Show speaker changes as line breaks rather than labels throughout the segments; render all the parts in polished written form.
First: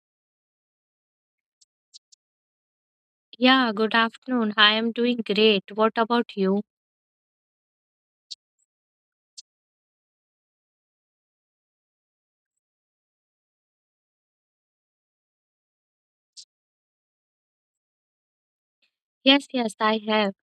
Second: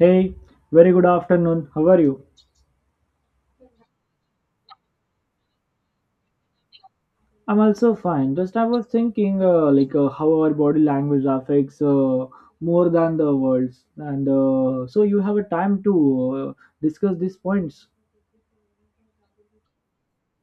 Hey, very good afternoon. How are you?
Yeah, good afternoon. I am doing great. What about you?
I'm also fine. Just I was thinking, like how our body language affects more than the words, and so you have a time to uh, discuss these points.
Yes, I have.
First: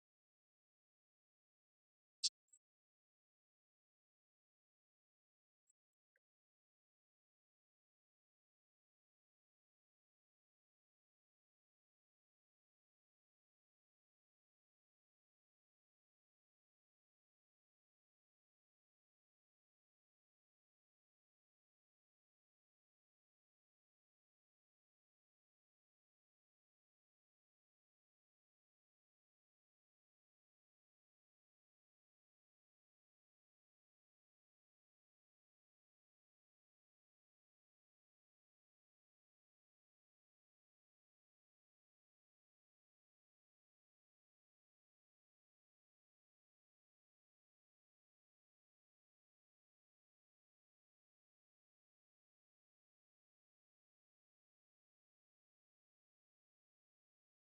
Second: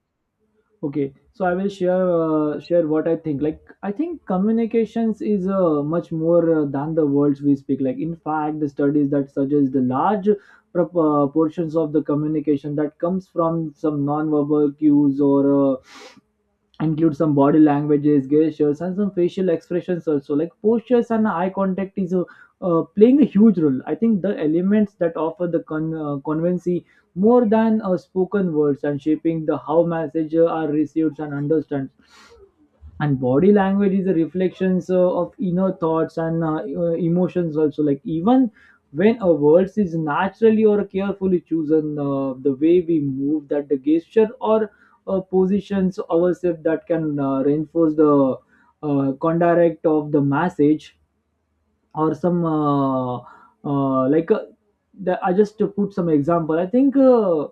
Okay, so I will share what I think. Like I think communications is much more than the words we speak. Like in fact, the studies that suggest the large portions of the communication that comes from some non-verbal cues, or uh, include some body languages gestures and some facial expressions, also like postures and eye contact, is playing a huge role. I think the elements that offer the convency more than spoken words and shaping the how messages are received and understood, and body language is a reflections of inner thoughts and emotions also, like even when a word is naturally or carefully chosen, the way we move that the gesture or positions ourselves, that can reinforce the condirect of the message, or some like the, I just to put some example. I think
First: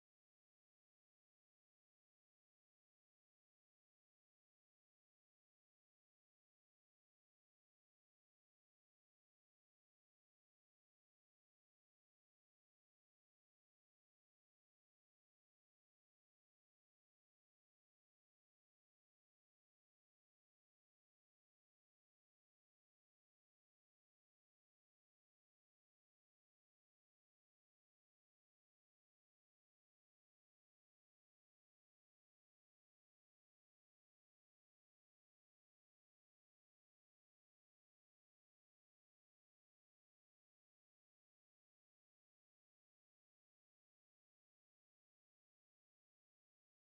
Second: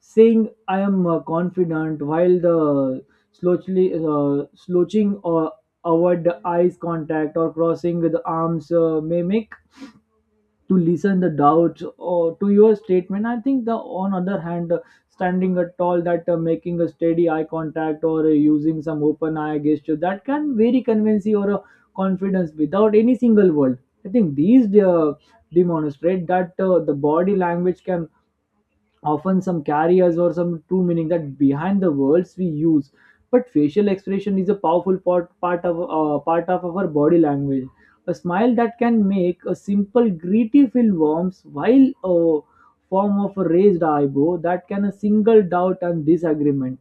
saying I am confident while the slouchly slouching or avoid the eyes contact or crossing the arms may make to listen the doubts or to your statement. I think the on other hand, standing at tall that making a steady eye contact or using some open eye gesture, that can very convince you or confidence without any single word. I think these demonstrate that the body language can often some carriers or some true meaning that behind the words we use. But facial expression is a powerful part of our body language. A smile that can make a simple greeting feel warm, while a form of a raised eyebrow that can a single doubt and disagreement.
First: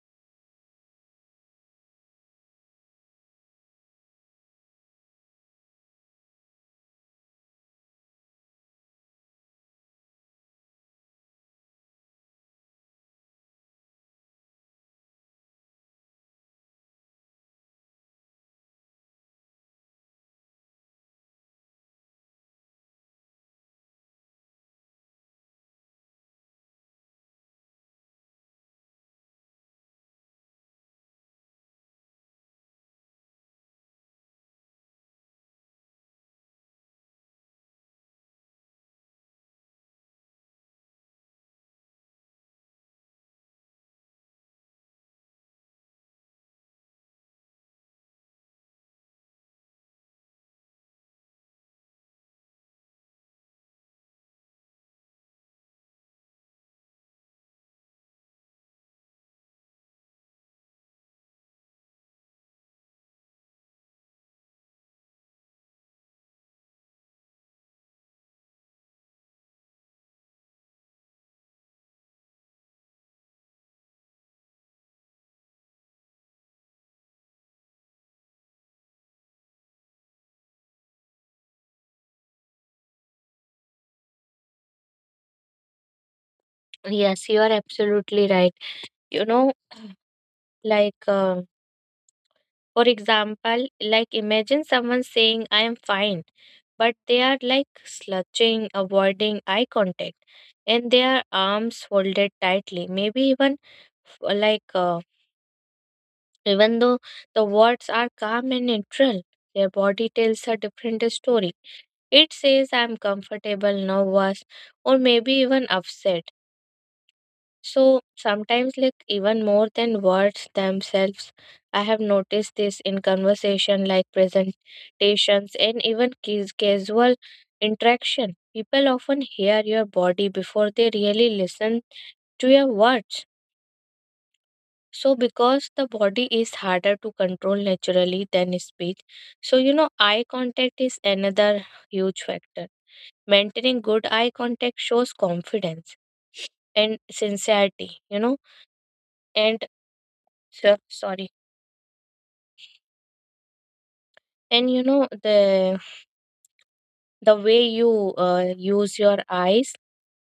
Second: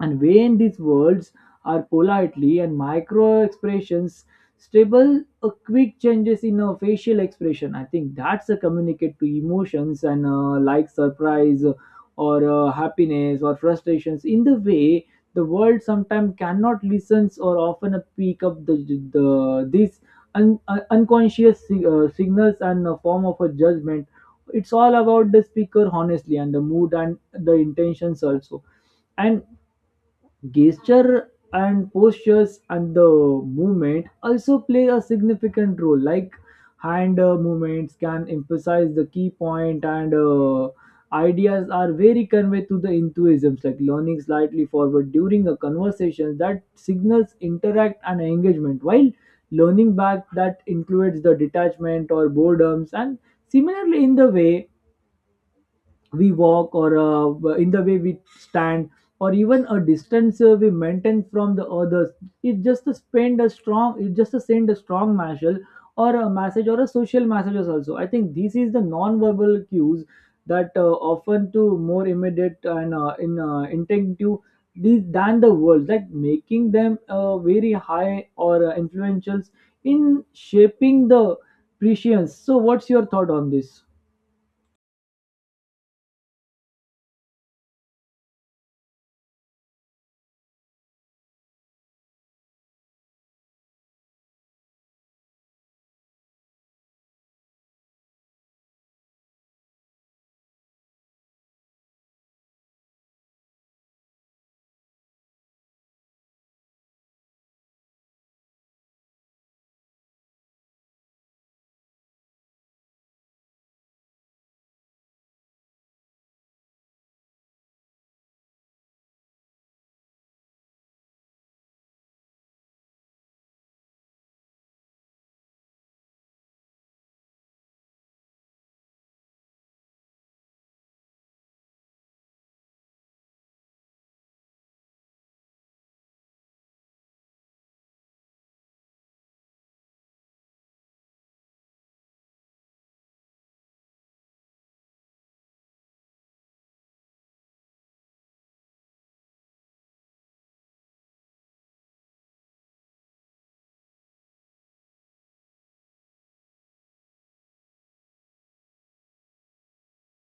And when these words are politely and micro expressions stable a quick changes in a facial expression, I think that's a communicate to emotions, and like surprise, or happiness or frustrations in the way the world sometimes cannot listen or often pick up the these unconscious signals and a form of a judgment. It's all about the speaker honestly and the mood and the intentions also. And gesture and postures and the movement also play a significant role, like hand movements can emphasize the key point, and ideas are very conveyed to the enthusiasms, like leaning slightly forward during a conversation that signals interact and engagement, while leaning back that includes the detachment or boredoms. And similarly, in the way we walk, or in the way we stand or even a distance we maintain from the others, it just send a strong message or a social messages also. I think this is the non-verbal cues that often to more immediate and in instinctive, these than the words, like making them very high or influential in shaping the prescience. So what's your thought on this?
Yes, you are absolutely right. You know, like, uh, for example, like, imagine someone saying, I am fine, but they are like slouching, avoiding eye contact, and their arms folded tightly. Maybe even f- like, uh, even though the words are calm and neutral, their body tells a different story. It says I'm comfortable, nervous, or maybe even upset. So sometimes, like even more than words themselves, I have noticed this in conversation like presentations and even casual interaction. People often hear your body before they really listen to your words. So, because the body is harder to control naturally than speech, so you know, eye contact is another huge factor. Maintaining good eye contact shows confidence and sincerity, you know, and sorry. And you know the way you use your eyes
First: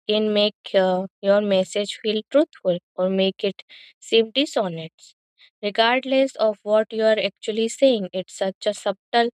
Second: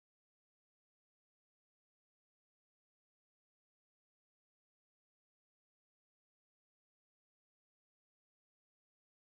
can make your message feel truthful or make it seem dishonest. Regardless of what you are actually saying, it's such a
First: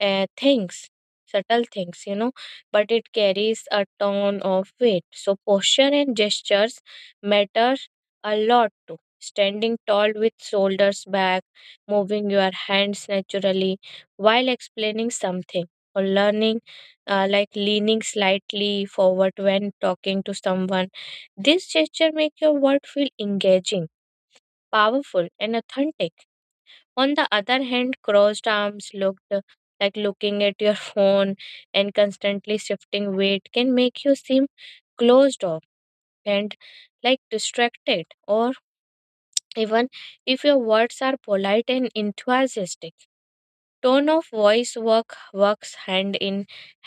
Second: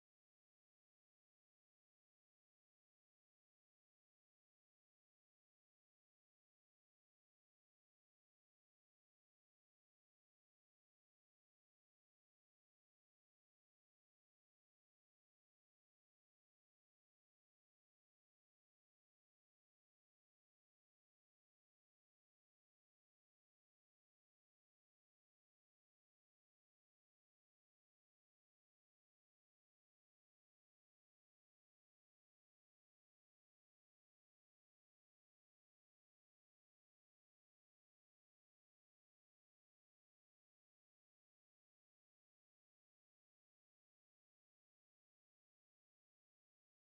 uh, things, subtle things, you know, but it carries a ton of weight. So, posture and gestures matter a lot too. Standing tall with shoulders back, moving your hands naturally while explaining something, or learning, like leaning slightly forward when talking to someone. This gesture make your word feel engaging, powerful, and authentic. On the other hand, crossed arms looked like looking at your phone and constantly shifting weight can make you seem closed off and like distracted or even if your words are polite and enthusiastic, tone of voice works hand in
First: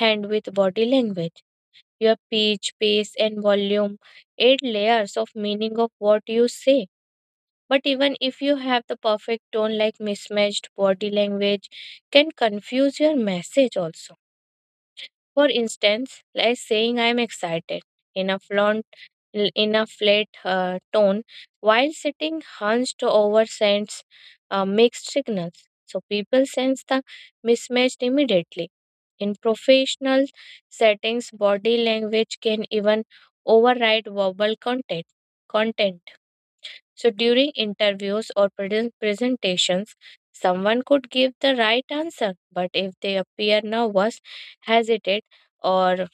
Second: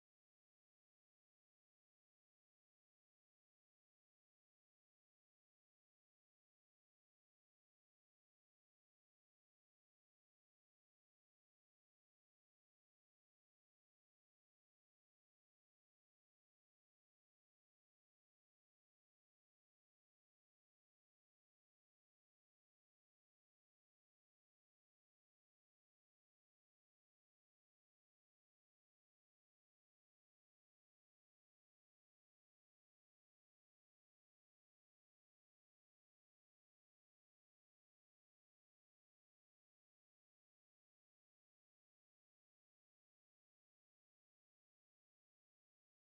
hand with body language. Your pitch, pace, and volume add layers of meaning of what you say, but even if you have the perfect tone, like mismatched body language can confuse your message also. For instance, like saying I am excited in a flaunt, in a flat tone while sitting hunched over sends mixed signals. So people sense the mismatched immediately. In professional settings, body language can even override verbal content. Content so during interviews or presentations, someone could give the right answer, but if they appear nervous, hesitate, or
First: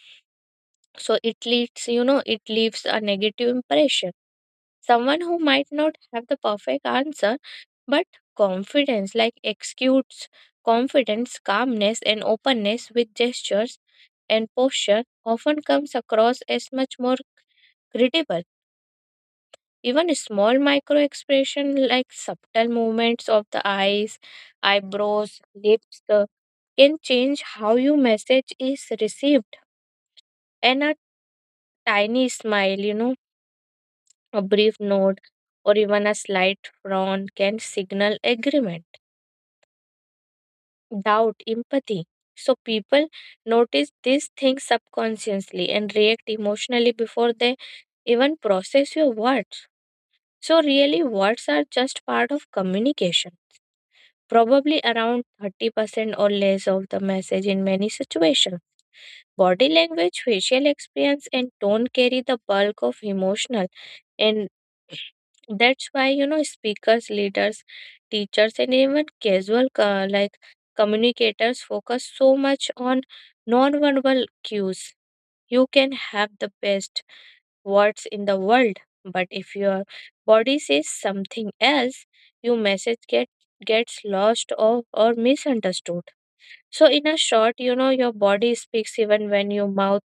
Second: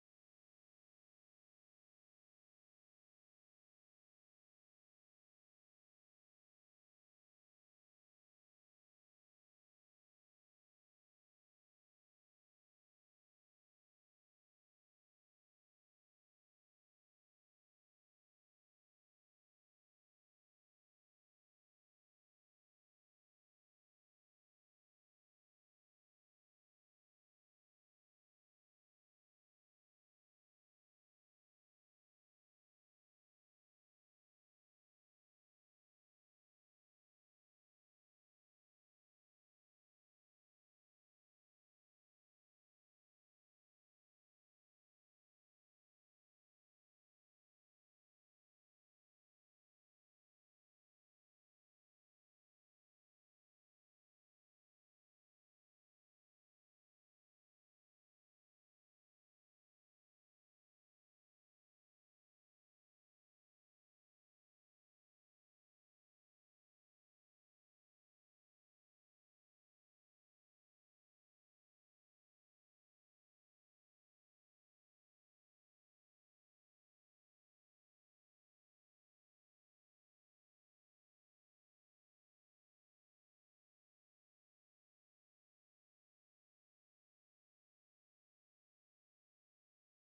so it leads, you know, it leaves a negative impression. Someone who might not have the perfect answer, but confidence, like exudes confidence, calmness, and openness with gestures and posture, often comes across as much more credible. Even a small micro expression like subtle movements of the eyes, eyebrows, lips, can change how your message is received. And a tiny smile, you know, a brief nod, or even a slight frown can signal agreement, doubt, empathy. So people notice these things subconsciously and react emotionally before they even process your words. So, really, words are just part of communication. Probably around 30% or less of the message in many situations. Body language, facial experience, and tone carry the bulk of emotional. And that's why, you know, speakers, leaders, teachers, and even casual communicators focus so much on nonverbal cues. You can have the best words in the world, but if your body says something else, your gets lost or misunderstood. So in a short, you know, your body speaks even when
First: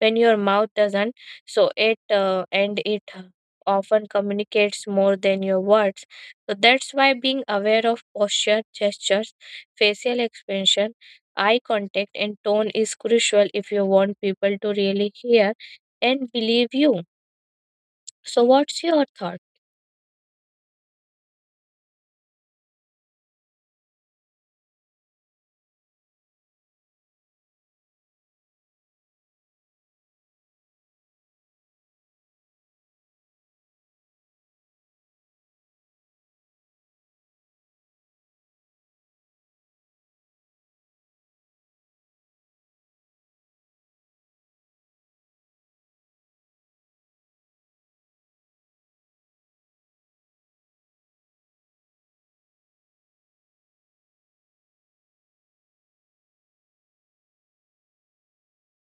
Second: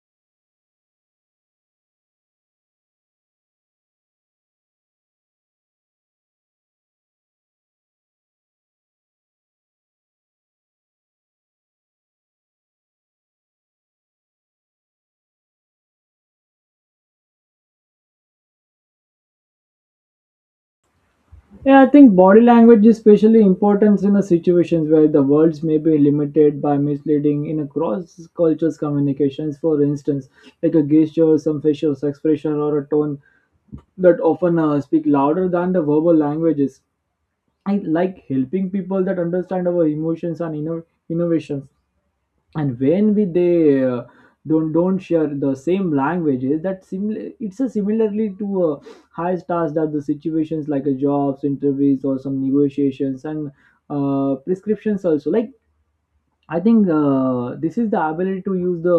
when your mouth doesn't. So it often communicates more than your words. So that's why being aware of posture, gestures, facial expression, eye contact, and tone is crucial if you want people to really hear and believe you. So what's your thought?
Yeah, I think body language is especially important in the situations where the words may be limited by misleading in a cross cultures communications. For instance, like a gesture, some facial expression, or a tone that often speak louder than the verbal languages. I like helping people that understand our emotions and innovations, and when we they don't share the same languages that similar it's a similarly to a high stars that the situations, like a jobs interviews or some negotiations and prescriptions also. Like I think this is the ability to use the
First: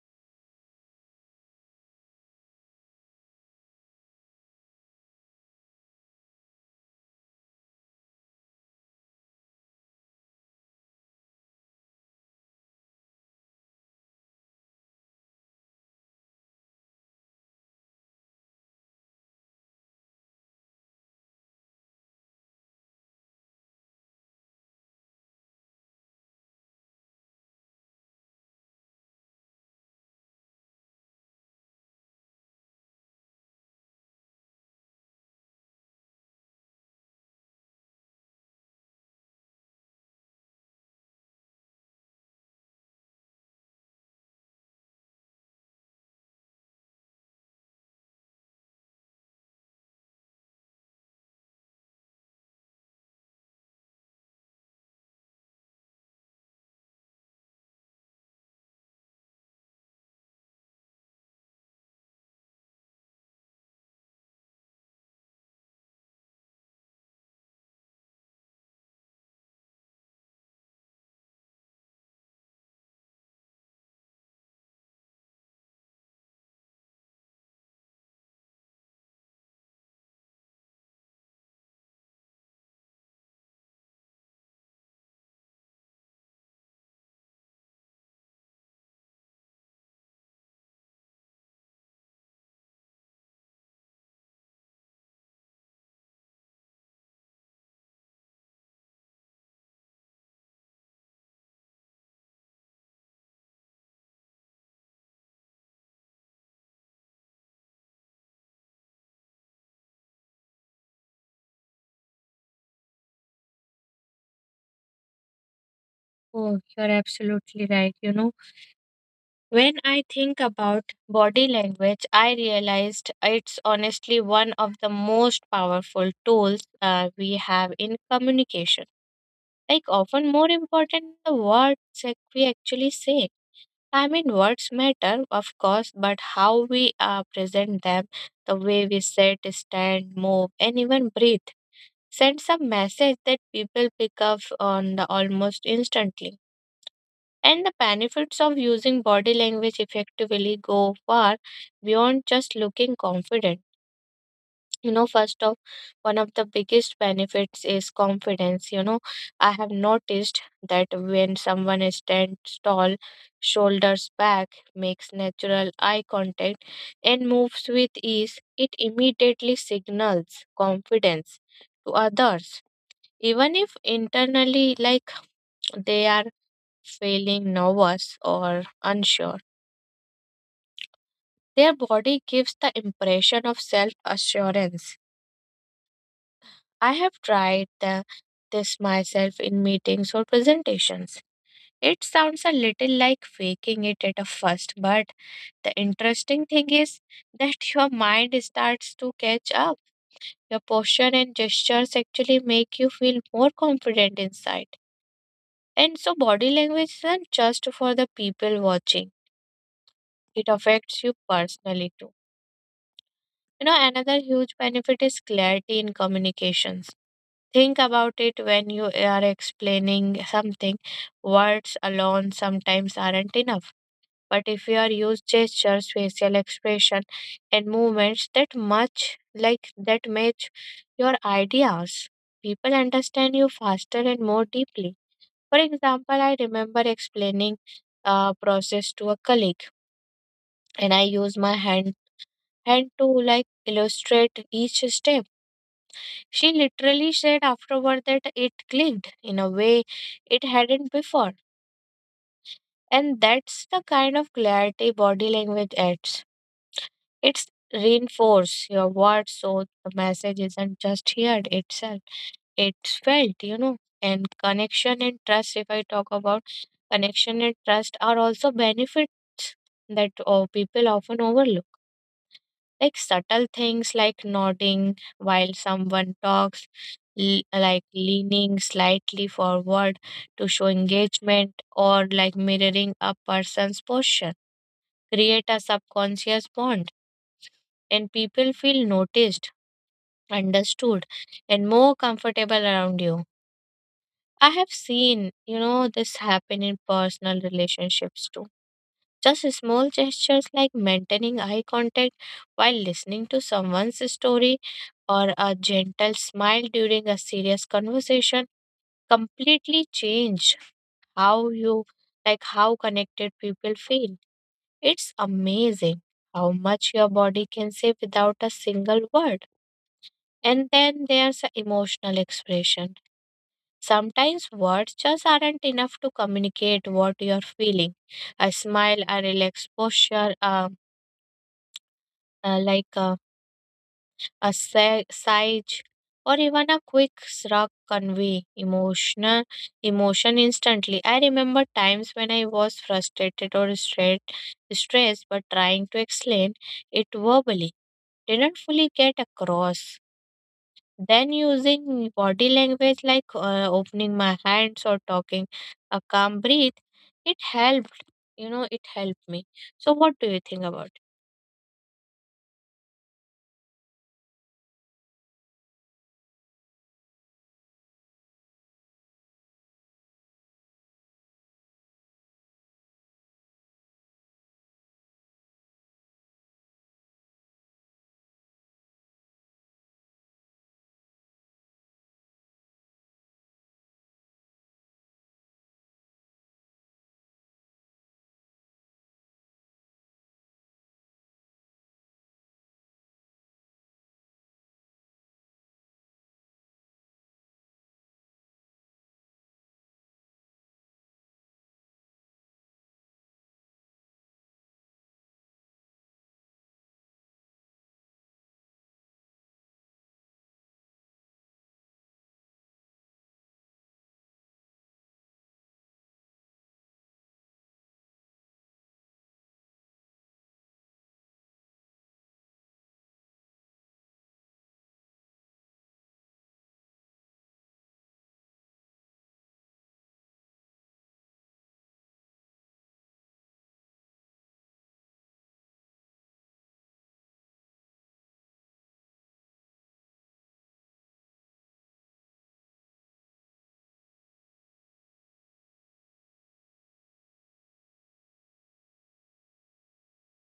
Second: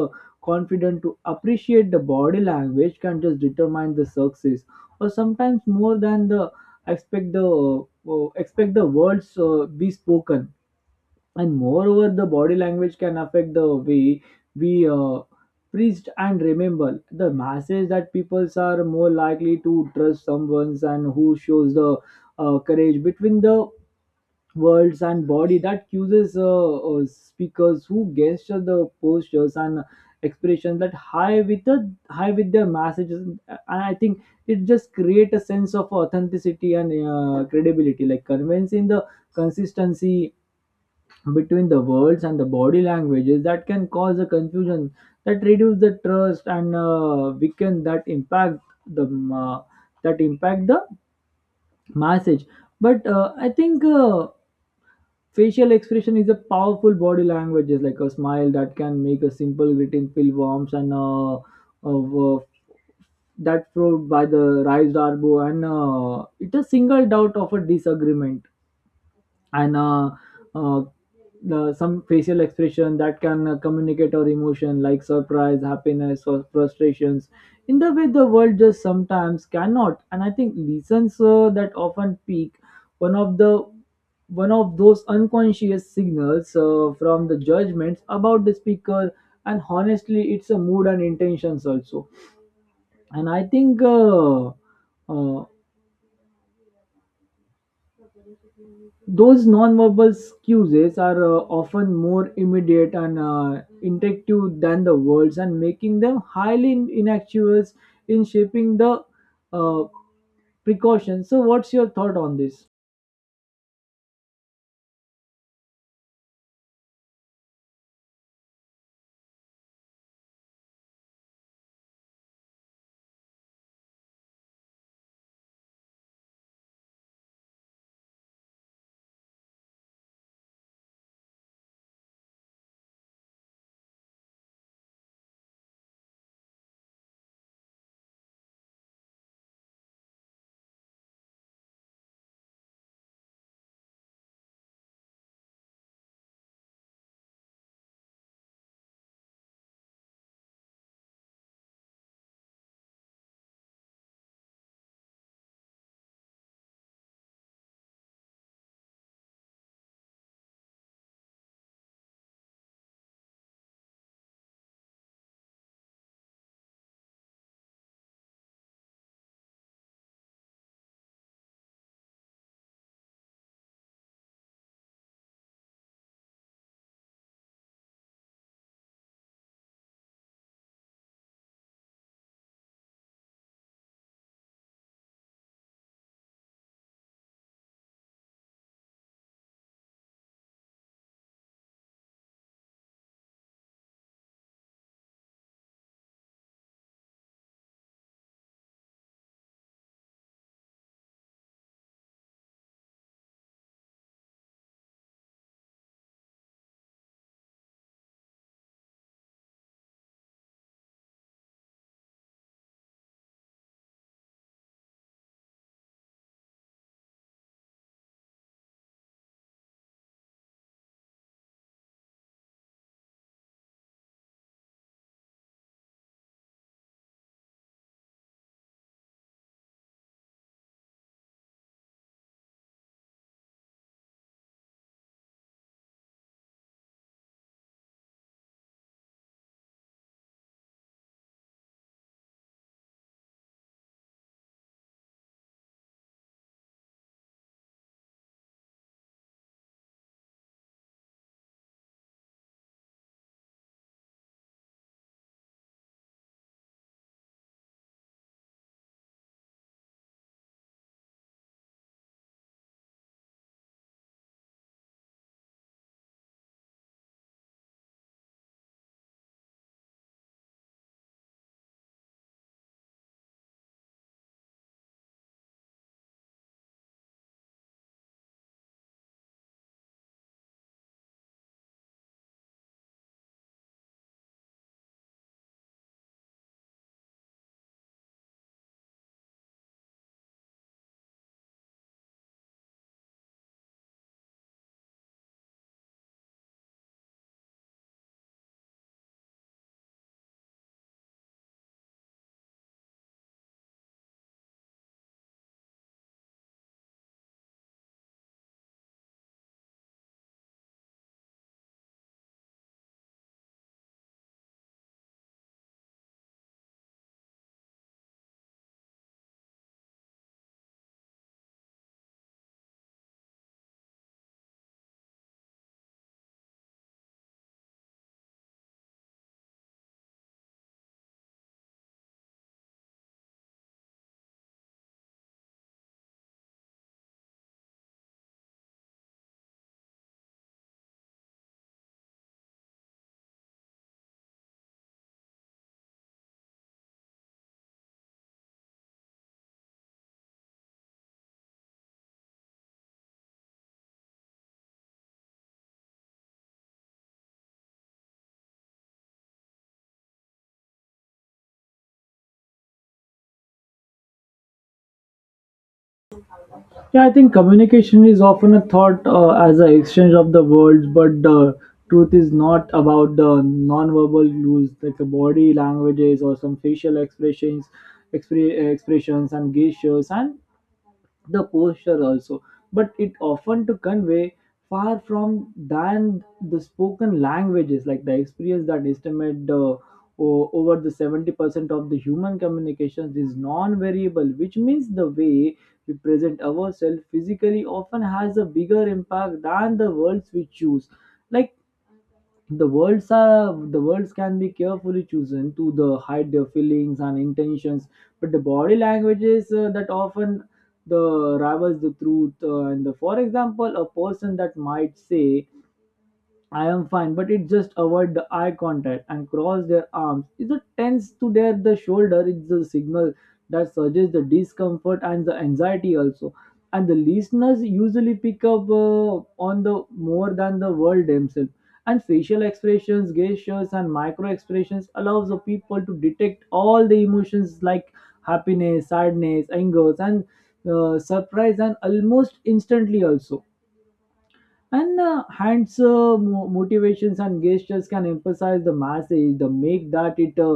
confident to appreciate the body language can just determine the success, or sometimes more than the expect the expect the words be spoken. And moreover, the body language can affect the way we preached and remember the message, that peoples are more likely to trust someone's and who shows the courage between the words and body, that uses speakers who gesture the postures and expressions that high with their messages. And I think it just create a sense of authenticity and credibility, like convincing the consistency between the words and the body languages, that can cause a confusion that reduce the trust and weaken that impact, the that impact the message. But I think facial expression is a powerful body language, is like a smile that can make a simple greeting feel warm, and of, uh, that proved by the raised arbo, and it's a single doubt of a disagreement. And uh, some facial expression that can communicate our emotion, like surprise, happiness, or frustrations in the way the world just sometimes cannot. And I think lessons that often peak one of the one of those unconscious signals from the judgments about the speaker, and honestly it's a mood and intentions also. And I think uh, those non-verbal cues are often more immediate and intuitive than the words, and making them highly inactuous in shaping the uh, precautions. So, what's your thought on this?
Oh, you're absolutely right. You know, when I think about body language, I realized it's honestly one of the most powerful tools we have in communication. Like, often more important than the words that we actually say. I mean, words matter, of course, but how we present them, the way we sit, stand, move, and even breathe, sends a message that people pick up on the almost instantly. And the benefits of using body language effectively go far beyond just looking confident. You know, first of one of the biggest benefits is confidence. You know, I have noticed that when someone stands tall, shoulders back, makes natural eye contact, and moves with ease, it immediately signals confidence to others. Even if internally, like they are feeling nervous or unsure. Their body gives the impression of self assurance. I have this myself in meetings or presentations. It sounds a little like faking it at a first, but the interesting thing is that your mind starts to catch up. Your posture and gestures actually make you feel more confident inside. And so, body language isn't just for the people watching, it affects you personally too. You know, another huge benefit is clarity in communications. Think about it when you are explaining something, words alone sometimes aren't enough. But if you are used gestures, facial expression, and movements that much like that match your ideas, people understand you faster and more deeply. For example, I remember explaining a process to a colleague, and I use my hand to like illustrate each step. She literally said afterward that it clicked in a way it hadn't before. And that's the kind of clarity body language adds. It's reinforce your words so the message isn't just heard itself. It's felt, you know. And connection and trust, if I talk about connection and trust are also benefits that people often overlook like subtle things like nodding while someone talks, like leaning slightly forward to show engagement or like mirroring a person's posture, create a subconscious bond, and people feel noticed, understood, and more comfortable around you. I have seen, you know, this happen in personal relationships too. Just small gestures like maintaining eye contact while listening to someone's story or a gentle smile during a serious conversation completely change how you like how connected people feel. It's amazing how much your body can say without a single word. And then there's a emotional expression. Sometimes words just aren't enough to communicate what you're feeling. A smile, a relaxed posture, a like a sigh, or even a quick shrug convey emotion instantly. I remember times when I was frustrated or stressed, but trying to explain it verbally didn't fully get across. Then using body language like opening my hands or talking a calm breath, it helped. You know, it helped me. So, what do you think about?
Yeah, I think communication is often a thought as an exchange of the words, but the truth is not about the non-verbal cues, like the body languages or some facial expressions and gestures, and the posture also, but it often to convey far from than the spoken languages, like the experience that estimate over the 70% of the human communications is non-variable, which means the way we present ourselves physically often has a bigger impact than the words we choose. Like the words are, the words can be carefully chosen to the hide their feelings and intentions, but the body languages that often the rivals the truth. And for example, a person that might say I am fine, but it just avoid the eye contact and cross their arms. Is a tense to their the shoulder. It's a signal that suggests the discomfort and the anxiety also. And the listeners usually pick up on the more than the world themselves. And facial expressions, gestures, and micro expressions allows the people to detect all the emotions, like happiness, sadness, anger, and surprise, and almost instantly also. And hands, motivations, and gestures can emphasize the message, the make that it uh,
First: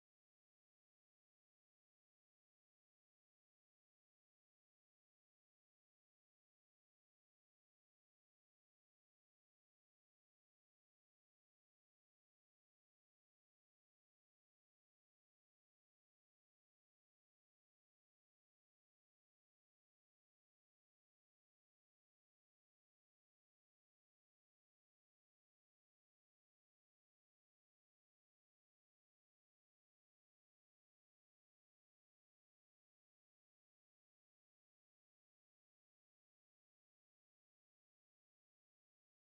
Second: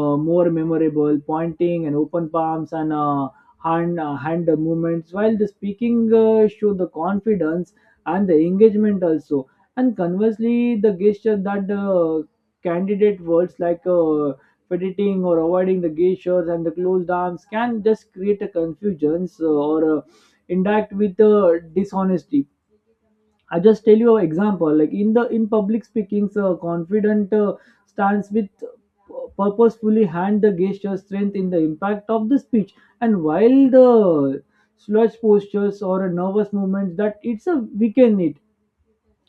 uh, more memorable. Pointing and open palms, and hand movements, while the speaking show the confidence and the engagement also. And conversely, the gesture that the candidate words, like fidgeting or avoiding the gestures and the closed arms, can just create a confusions or interact with dishonesty. I just tell you an example. Like in the in public speaking, so confident stance with purposefully hand the gesture strength in the impact of the speech, and while the slouch postures or nervous movements that it's a weaken it.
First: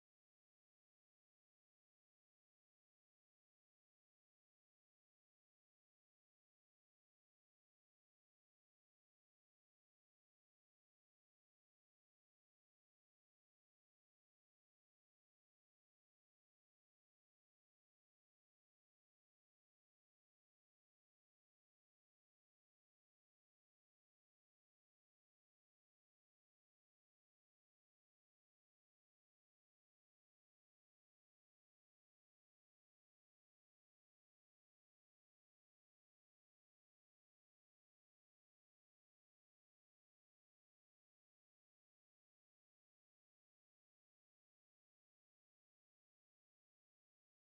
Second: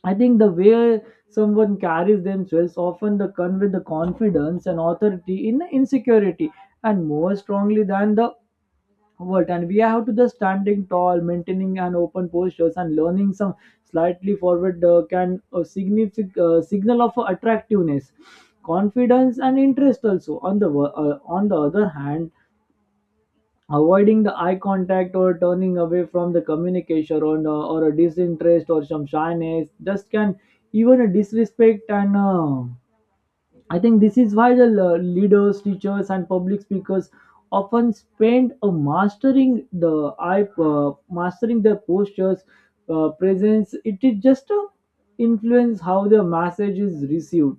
I think the way someone carries themselves often the convey the confidence and authority in the insecurity, and more strongly than the what. And we have to just standing tall, maintaining an open postures and learning some slightly forward can signal of attractiveness, confidence, and interest also, on the other hand, avoiding the eye contact or turning away from the communication, or a disinterest or some shyness just can even a disrespect. And I think this is why the leaders, teachers, and public speakers often spend a mastering their postures, presence. It is just to influence how their message is received.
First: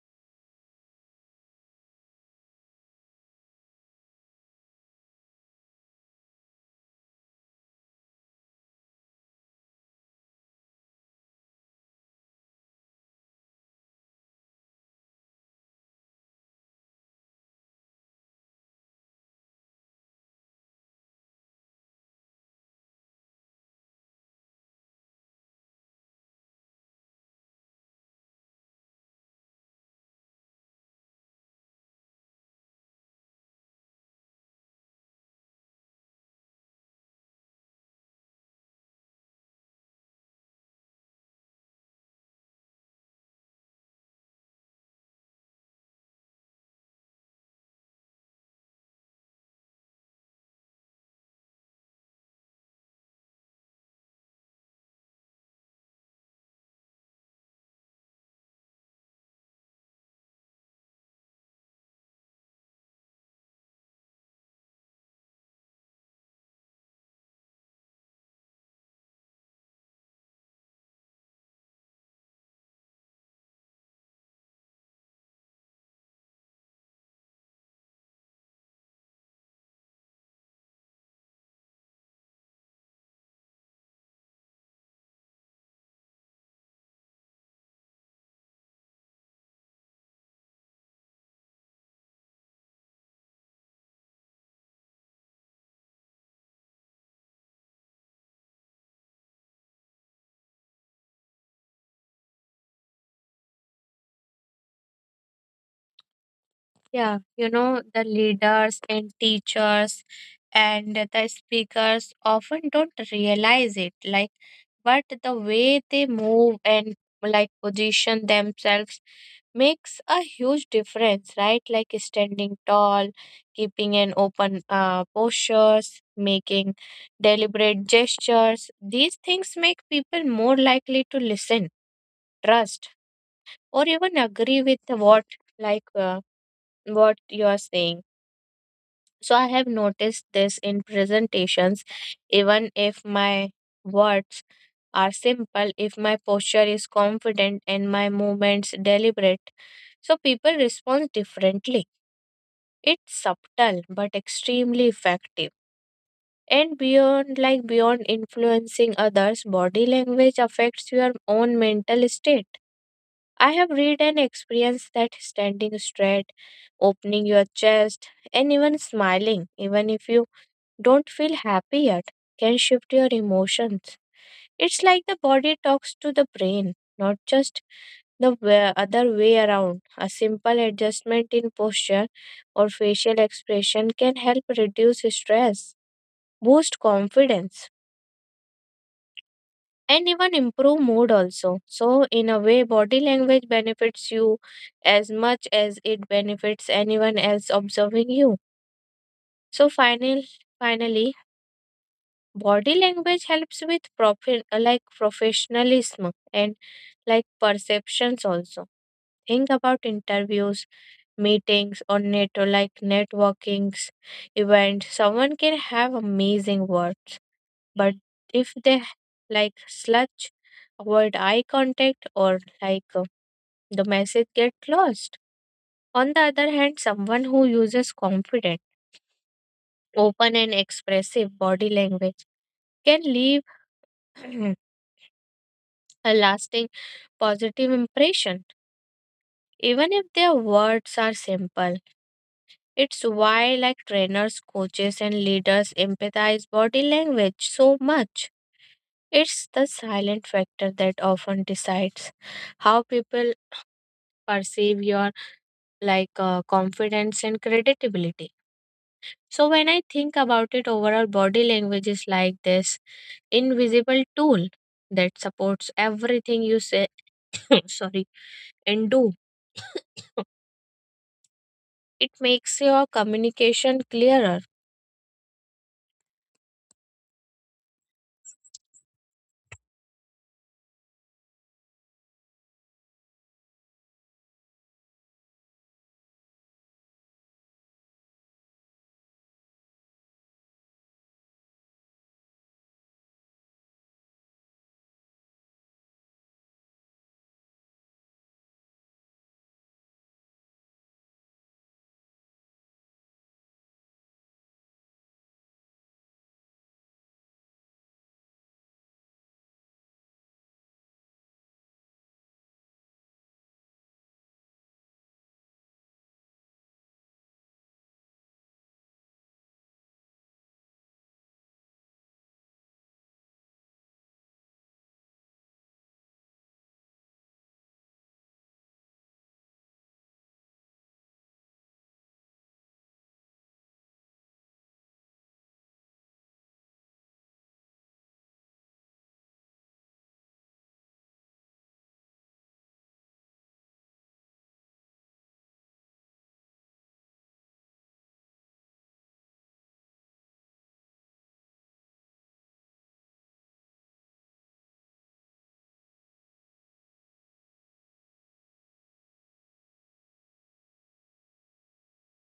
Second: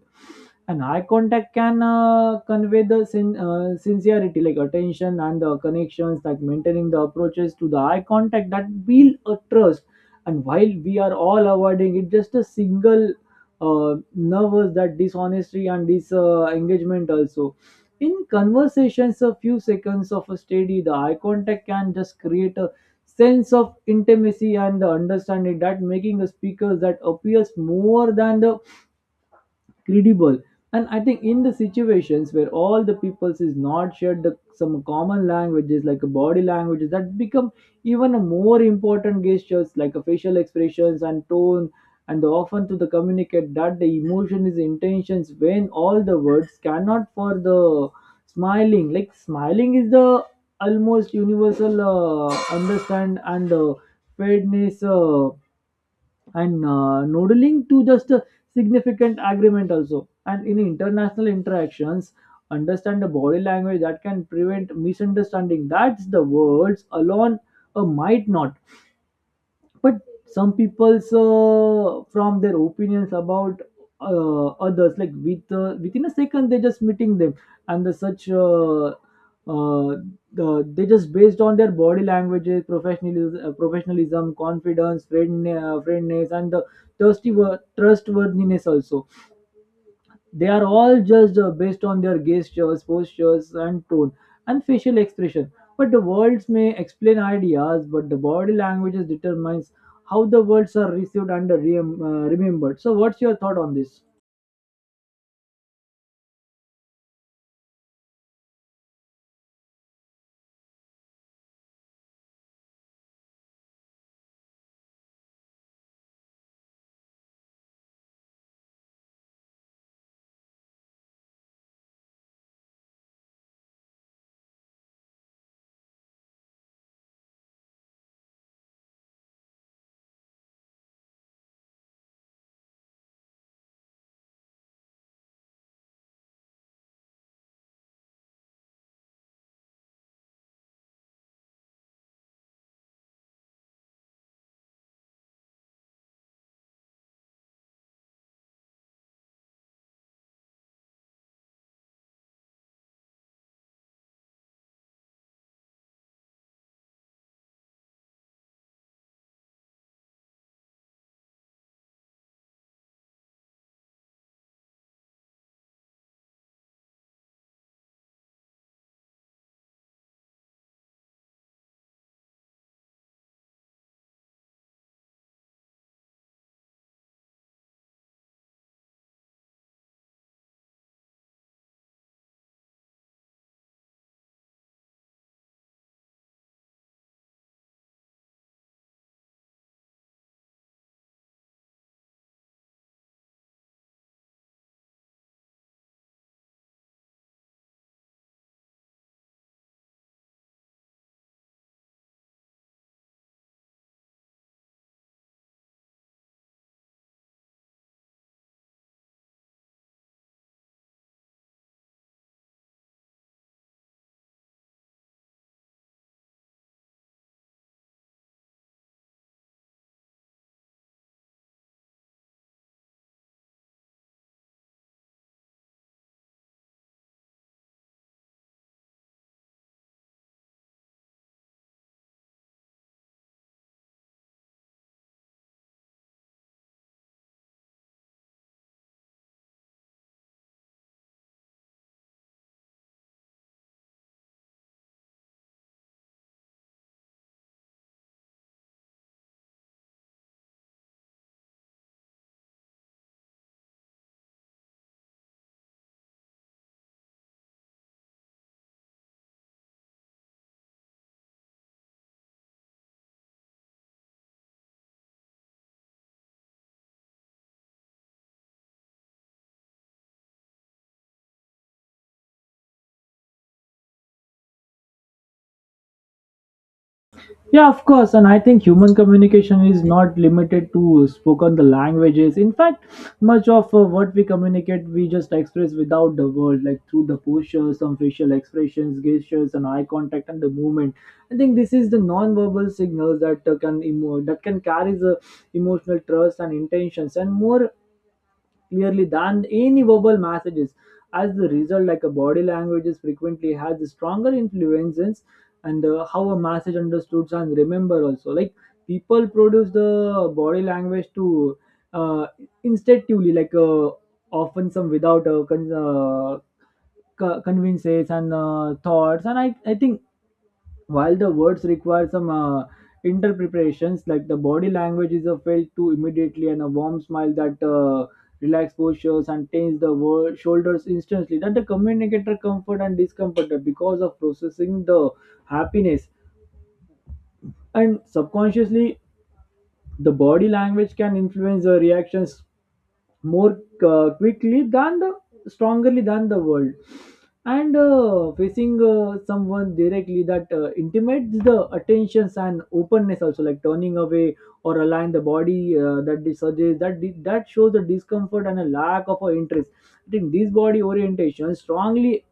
And eye contact can convey the sincerity, like attention and the connections, like maintaining the approaches to the eye contact that build a trust. And while we are all avoiding it, just a single nervous that dishonesty and disengagement also in conversations, a few seconds of a steady the eye contact can just create a sense of intimacy and the understanding that making a speaker that appears more than the credible. And I think in the situations where all the peoples is not shared the some common languages like a body languages that become even a more important gestures like a facial expressions and tone and the often to the communicate that the emotion is intentions when all the words cannot for the smiling. Like smiling is the almost universal understand and fairness, and noodling to just a significant agreement also. And in international interactions, understand the body language that can prevent misunderstanding that's the words alone might not, but some people from their opinions about others, like with within a second they're just meeting them. And the such uh, they just based on their body languages professionalism, professionalism, confidence, friendness, and the trustworthiness also. They are all judged based on their gestures, postures, and tone, and facial expression. But the words may explain ideas, but the body languages determines how the words are received and remembered. So, what's your thought on this?
Yeah, you know, the leaders and teachers and the speakers often don't realize it, like, but the way they move and like position themselves makes a huge difference, right? Like standing tall, keeping an open postures, making deliberate gestures. These things make people more likely to listen, trust, or even agree with like uh, what you are saying. So I have noticed this in presentations, even if my words are simple, if my posture is confident and my movements deliberate. So people respond differently. It's subtle but extremely effective. And beyond influencing others, body language affects your own mental state. I have read and experienced that standing straight, opening your chest, and even smiling, even if you don't feel happy yet, can shift your emotions. It's like the body talks to the brain, not just other way around. A simple adjustment in posture or facial expression can help reduce stress, boost confidence, and even improve mood also. So, in a way, body language benefits you as much as it benefits anyone else observing you. So, finally, body language helps with professionalism and like perceptions also. Think about interviews, meetings, or like networkings event. Someone can have amazing work, but if they like sludge, avoid eye contact, or like the message get lost. On the other hand, someone who uses confident, open, and expressive body language can leave a lasting positive impression, even if their words are simple. It's why, like trainers, coaches, and leaders, empathize body language so much. It's the silent factor that often decides how people perceive your confidence and credibility. So when I think about it, overall body language is like this invisible tool that supports everything you say. Sorry, and do. It makes your communication clearer.
Yeah, of course. And I think human communication is not limited to spoken the languages. In fact, much of what we communicate, we just express without the word, like through the posture, some facial expressions, gestures, and eye contact, and the movement. I think this is the non-verbal signals that that can carry the emotional trust and intentions, and more clearly than any verbal messages. As the result, like a body languages frequently has a stronger influences and how a message understood and remember also. Like people produce the body language to uh, instinctively, like often some without convinces and thoughts. And I think while the words require some interpretations, like the body language is felt to immediately, and a warm smile that relaxed postures and tense the shoulders instantly, that the communicator comfort and discomfort because of processing the happiness. And subconsciously, the body language can influence the reactions more quickly than the strongly than the world and facing someone directly that intimates the attentions and openness also, like turning away or align the body that they suggest that shows the discomfort and a lack of interest. I think these body orientation strongly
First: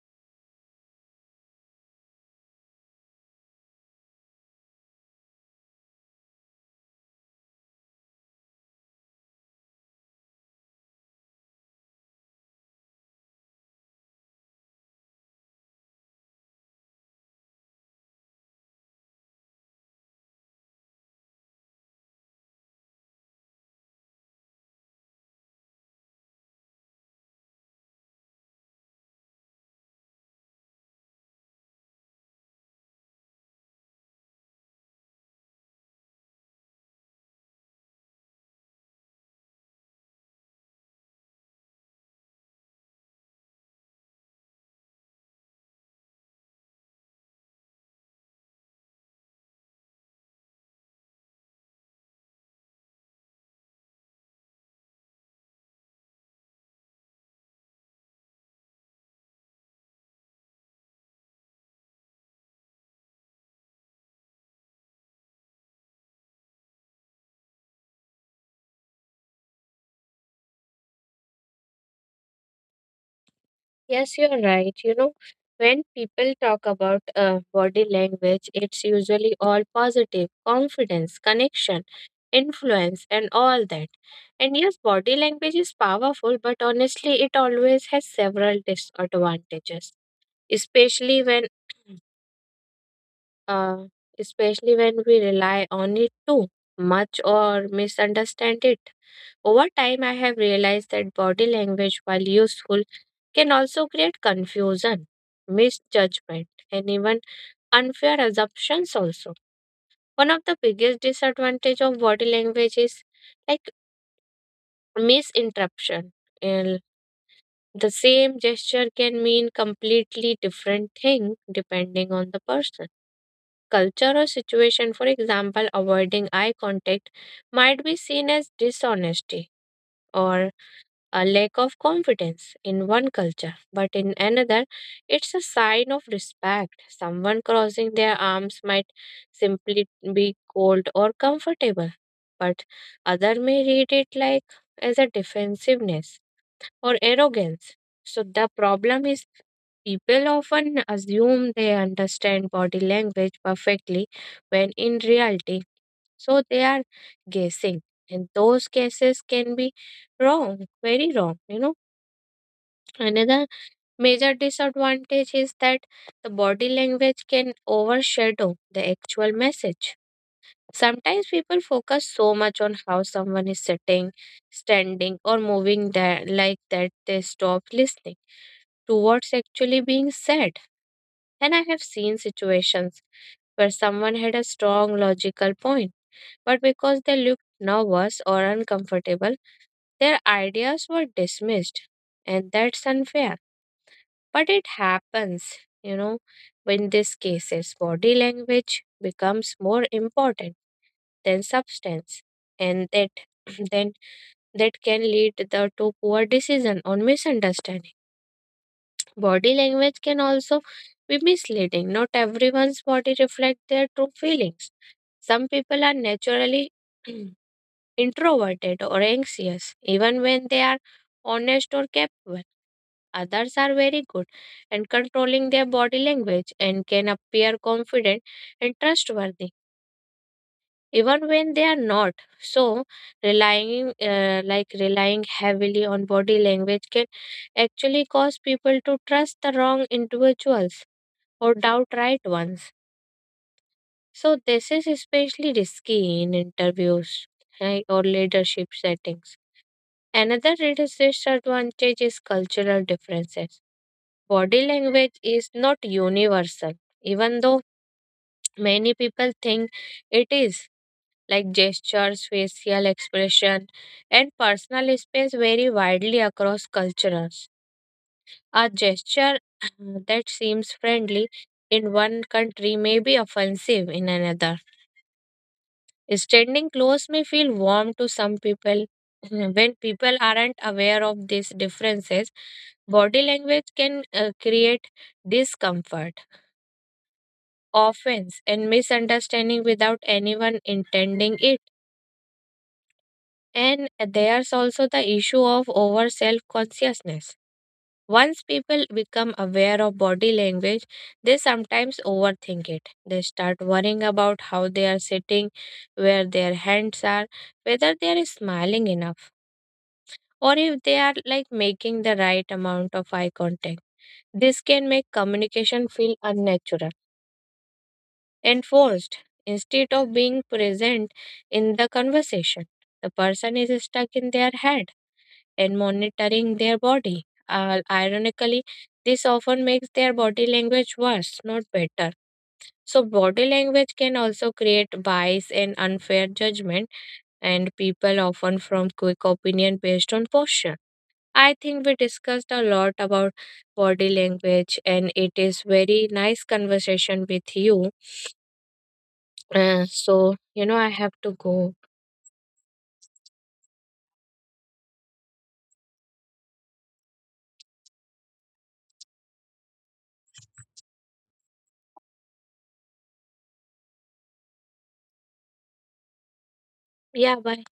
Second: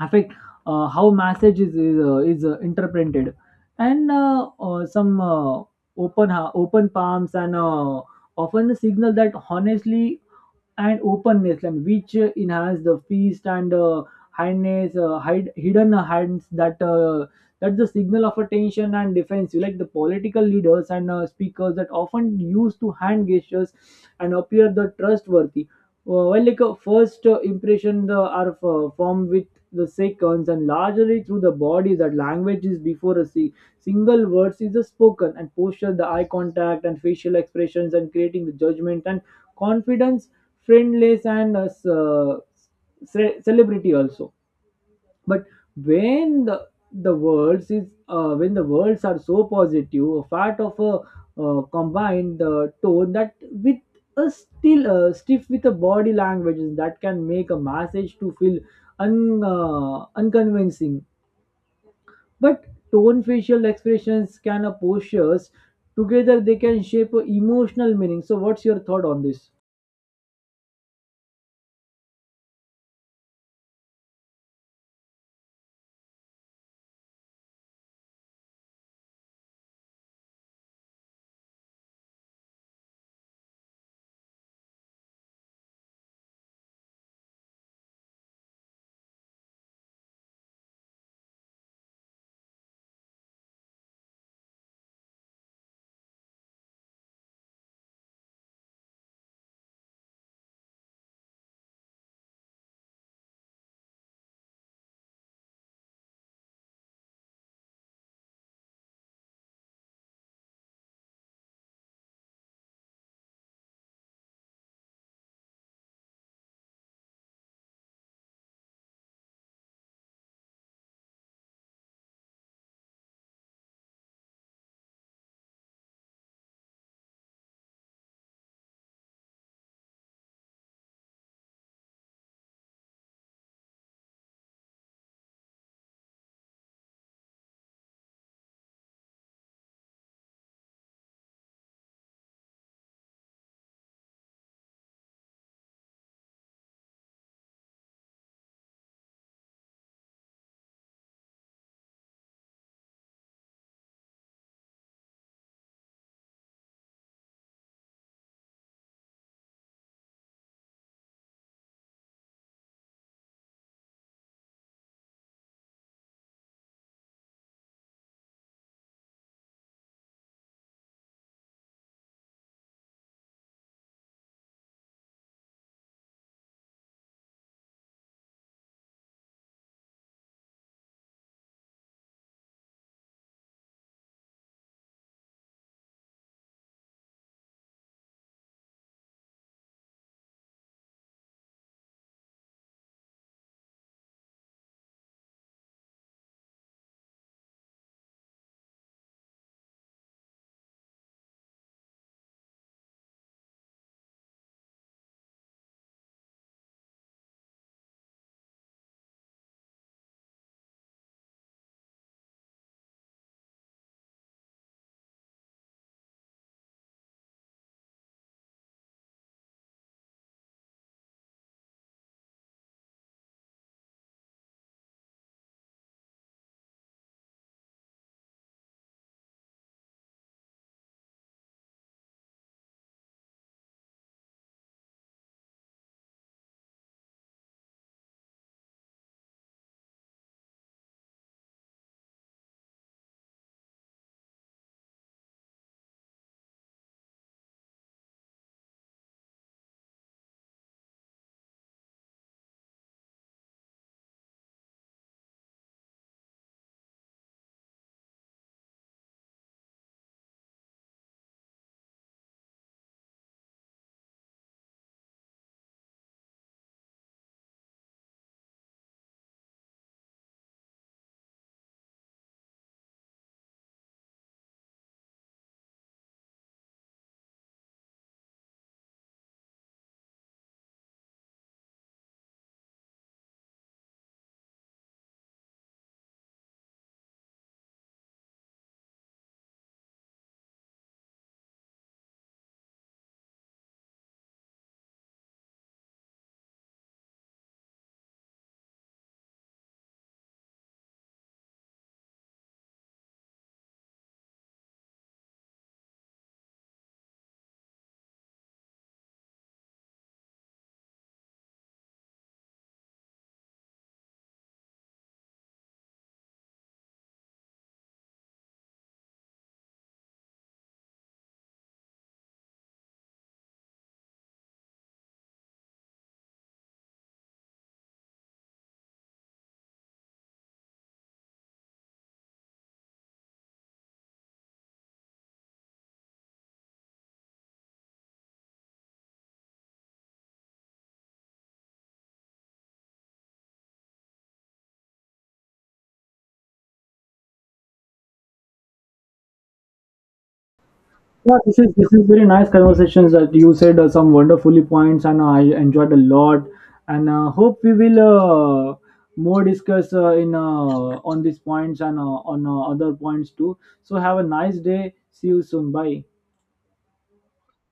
affect how message is interpreted and some open palms and often signal that honestly and openness, and which enhance the feast and highness, hidden hands that that's the signal of attention and defense. You like the political leaders and speakers that often use to hand gestures and appear the trustworthy. While like a first impression are formed with the seconds and largely through the body that language is before single words is a spoken and posture the eye contact and facial expressions and creating the judgment and confidence friendless and a celebrity also, but when the words is when the words are so positive a part of a combined tone that with a still stiff with a body language that can make a message to feel unconvincing, but tone facial expressions can a postures together they can shape a emotional meaning. So what's your thought on this?
Yes, you're right. You know, when people talk about body language, it's usually all positive confidence, connection, influence, and all that. And yes, body language is powerful, but honestly, it always has several disadvantages, especially when uh, especially when we rely on it too much or misunderstand it. Over time, I have realized that body language, while useful, can also create confusion, misjudgment, and even unfair assumptions also. One of the biggest disadvantage of body language is like misinterpretation. And the same gesture can mean completely different thing depending on the person, culture, or situation. For example, avoiding eye contact might be seen as dishonesty or a lack of confidence in one culture, but in another, it's a sign of respect. Someone crossing their arms might simply be cold or comfortable, but other may read it like as a defensiveness or arrogance. So the problem is people often assume they understand body language perfectly when in reality, so they are guessing. And those guesses can be wrong, very wrong, you know. Another major disadvantage is that the body language can overshadow the actual message. Sometimes people focus so much on how someone is sitting, standing, or moving that they stop listening to what's actually being said. And I have seen situations where someone had a strong logical point, but because they looked nervous or uncomfortable, their ideas were dismissed. And that's unfair. But it happens, you know, when these cases body language becomes more important than substance, and that then that can lead to poor decision or misunderstanding. Body language can also be misleading. Not everyone's body reflects their true feelings. Some people are naturally introverted or anxious even when they are honest or capable. Others are very good and controlling their body language and can appear confident and trustworthy even when they are not. So relying heavily on body language can actually cause people to trust the wrong individuals or doubt right ones. So this is especially risky in interviews, right, or leadership settings. Another disadvantage is cultural differences. Body language is not universal, even though many people think it is. Like gestures, facial expression, and personal space vary widely across cultures. A gesture that seems friendly in one country may be offensive in another. Standing close may feel warm to some people. When people aren't aware of these differences, body language can create discomfort, offense, and misunderstanding without anyone intending it. And there's also the issue of over self consciousness. Once people become aware of body language, they sometimes overthink it. They start worrying about how they are sitting, where their hands are, whether they are smiling enough, or if they are like making the right amount of eye contact. This can make communication feel unnatural and forced instead of being present in the conversation. The person is stuck in their head and monitoring their body. Ironically, this often makes their body language worse, not better. So, body language can also create bias and unfair judgment, and people often form quick opinion based on posture. I think we discussed a lot about body language, and it is very nice conversation with you. So, you know, I have to
Yeah, this is
go.
this is very nice conversations that you said some wonderfully points and I enjoyed a lot and hope we will uh, more discuss in on these points and on other points too. So have a nice day. See you soon. Bye.
Yeah, bye.